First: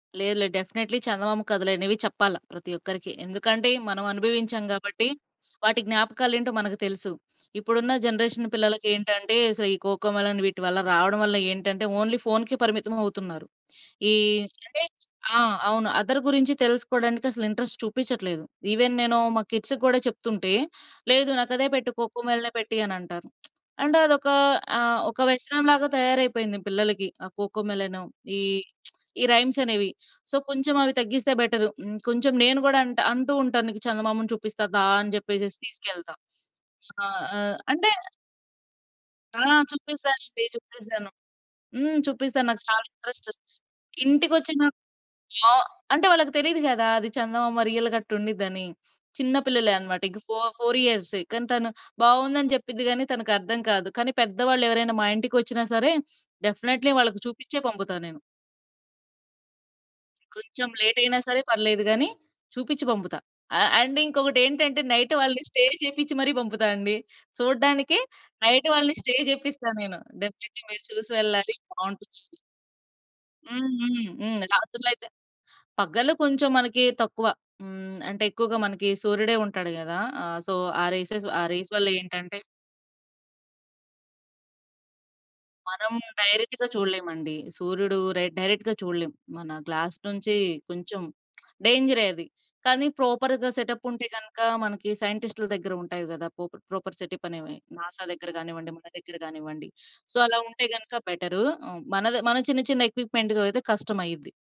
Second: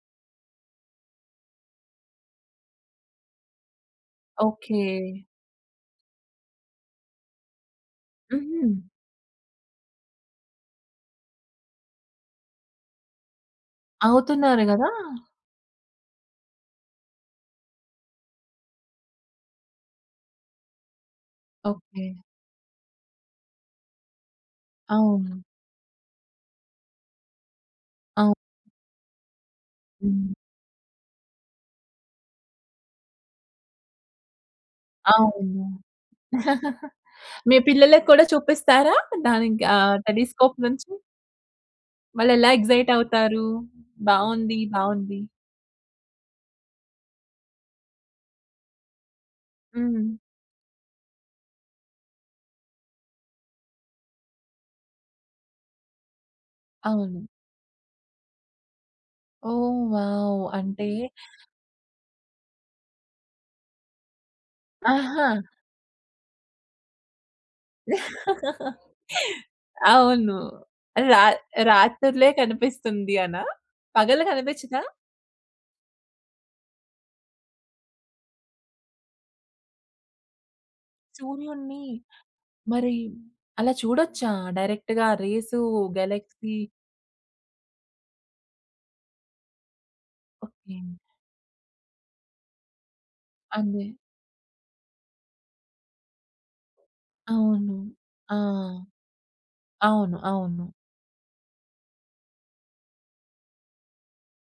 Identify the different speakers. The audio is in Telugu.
Speaker 1: లేదు. లేదు. డెఫినెట్లీ చందమామ కథలనేవి చెప్పాల ప్రతి ఒక్కరికి. ఎందుకంటే మనం అనుభవించాం
Speaker 2: ఓకే.
Speaker 1: గాబట్టి, వాటి జ్ఞాపకాలేంటో మనకు తెలుసు. ఇప్పుడున్న జనరేషన్
Speaker 2: హుహు.
Speaker 1: పిల్లలకేంటంటే, అసలు ఈ కోకో మెలన్ వీటివల్ల రావడం వల్ల ఏంటంటే ఓన్లీ ఫోనుకే పరిమితమవుతున్నారు. ఈ
Speaker 2: అవుతున్నారు
Speaker 1: అంటే
Speaker 2: గదా!
Speaker 1: ఆ! అవును. అదర్ గురించి తెలుసుకోవడానికి అసలు ఇంట్రెస్ట్ చూపిచ్చట్లేదు. ఈవెన్ నేను మా కిడ్స్‌కి గూడా చెప్తుంటే, "లేదు నాకదే పెట్టు.
Speaker 2: ఓకే.
Speaker 1: కోకో మెలనె పెట్టియి" అనంటారు. అంటే అదొక ఆహ్, ఒక
Speaker 2: అవును.
Speaker 1: వ్యసనం లాగా తయారైపోయింది పిల్లలకి ఆ కోకో మెలను.
Speaker 2: అవ్
Speaker 1: ఈ ఈ రైమ్స్ అనేవి.
Speaker 2: హ్మ్.
Speaker 1: సో, కొంచెం అవి తగ్గిస్తే బెటర్. హ్మ్. కొంచెం నేను గూడా అంట అంటూ ఉంటాను, నీకు చందమామను చూపిస్తా దా! అని చెప్పేసేసి
Speaker 2: అవును.
Speaker 1: తీసుకెళ్తా. ఆ! ఆహ్,
Speaker 2: మీ
Speaker 1: అంటే
Speaker 2: పిల్లలకి కూడా చూపిస్తారా?
Speaker 1: ఆ!
Speaker 2: దానికి ఆహ్,
Speaker 1: చూపిస్తానండి.
Speaker 2: టెలిస్కోప్ నుంచి?
Speaker 1: చూపిస్తాను. హ్మ్. చూపిస్తాను.
Speaker 2: వాళ్ళెలా
Speaker 1: నాకు చాలా
Speaker 2: ఎక్స్‌సైట్
Speaker 1: ఇంట్రెస్ట్.
Speaker 2: అవుతారు? బావుంది.
Speaker 1: ఇంటికొచ్చిన
Speaker 2: బావుంది.
Speaker 1: ఆ! అంటే వాళ్ళకి తెలీదు గదా! అది చందమామ రియల్‌గ అట్టుండిద్దని, చిన్న పిల్లలే అన్నమాట.
Speaker 2: హుహు.
Speaker 1: ఇక ఫో ఫోర్ ఇయర్సే. కానీ తను బావుందని జెప్పిద్ది గానీ తనకర్థం కాదు. కానీ పెద్దవాళ్ళెవరైనా మా ఇంటికొచ్చినా సరే, డెఫినైట్లీ వాళ్ళకి
Speaker 2: అవును.
Speaker 1: చూపిచ్చే పంపుతా నేను.
Speaker 2: ఓహ్! వావ్!
Speaker 1: కొంచెం
Speaker 2: అంటే
Speaker 1: లేట్ అయినా సరే పర్లేదు గాని, చూపిచ్చి పంపుతా. అ అండ్ ఇంకొకటేంటంటే, నైట్
Speaker 2: ఆహా!
Speaker 1: వాళ్ళని స్టే చేపిచ్చి మరి పంపుతా అండి. చూడడానికే నైట్ వాళ్ళని స్టే జేపిస్తా నేను.
Speaker 2: అవును.
Speaker 1: డెఫినిట్లీ మీరు చూసి
Speaker 2: రా
Speaker 1: వెళ్ళాలి
Speaker 2: రాత్రులే
Speaker 1: బావుంటుందని.
Speaker 2: కనిపిస్తుంది అనా?
Speaker 1: హ్మ్. హ్మ్.
Speaker 2: పగలు
Speaker 1: హ్మ్.
Speaker 2: గనిపిచ్చదా?
Speaker 1: రాత్రులైతే పగలు కొంచెం మనకి తక్కువ హ్మ్, అంటే ఎక్కువగా మనకి సూర్యుడే ఉంటాడు గదా! ఆహ్, సో, ఆ రేసెస్ ఆ రేస్
Speaker 2: సూర్యున్ని
Speaker 1: వల్ల ఏంటంటే
Speaker 2: మరి అలా చూడొచ్చా? డైరెక్ట్‌‌గా రేసు
Speaker 1: మనం
Speaker 2: గెలాక్సీ?
Speaker 1: డైరెక్ట్‌గా చూడలేమండి. సూర్యుడు రె డైరెక్ట్‌గా చూడలేం. మన గ్లాస్ నుంచి
Speaker 2: ఓకే.
Speaker 1: కొంచెం డేంజరే అది. కానీ ప్రాపర్‌గా సెటప్
Speaker 2: అదే.
Speaker 1: ఉంటే గనక, మనకి సైంటిస్ట్‌ల దగ్గర ఉంటాయి గదా! పోప ప్రాపర్ సెటప్ అనేవి
Speaker 2: అవును.
Speaker 1: నాసా దగ్గర
Speaker 2: ఆ!
Speaker 1: గానివ్వండి, మన దగ్గర గానివ్వండి. సో
Speaker 2: అవును.
Speaker 1: అలా ఉంటే
Speaker 2: అవును.
Speaker 1: గనక, బెటరు ఆహ్, మనది మన చిన్న, చిన్న ఎక్విప్‌మెంట్ అయితే కష్టం అయ్యిద్ది.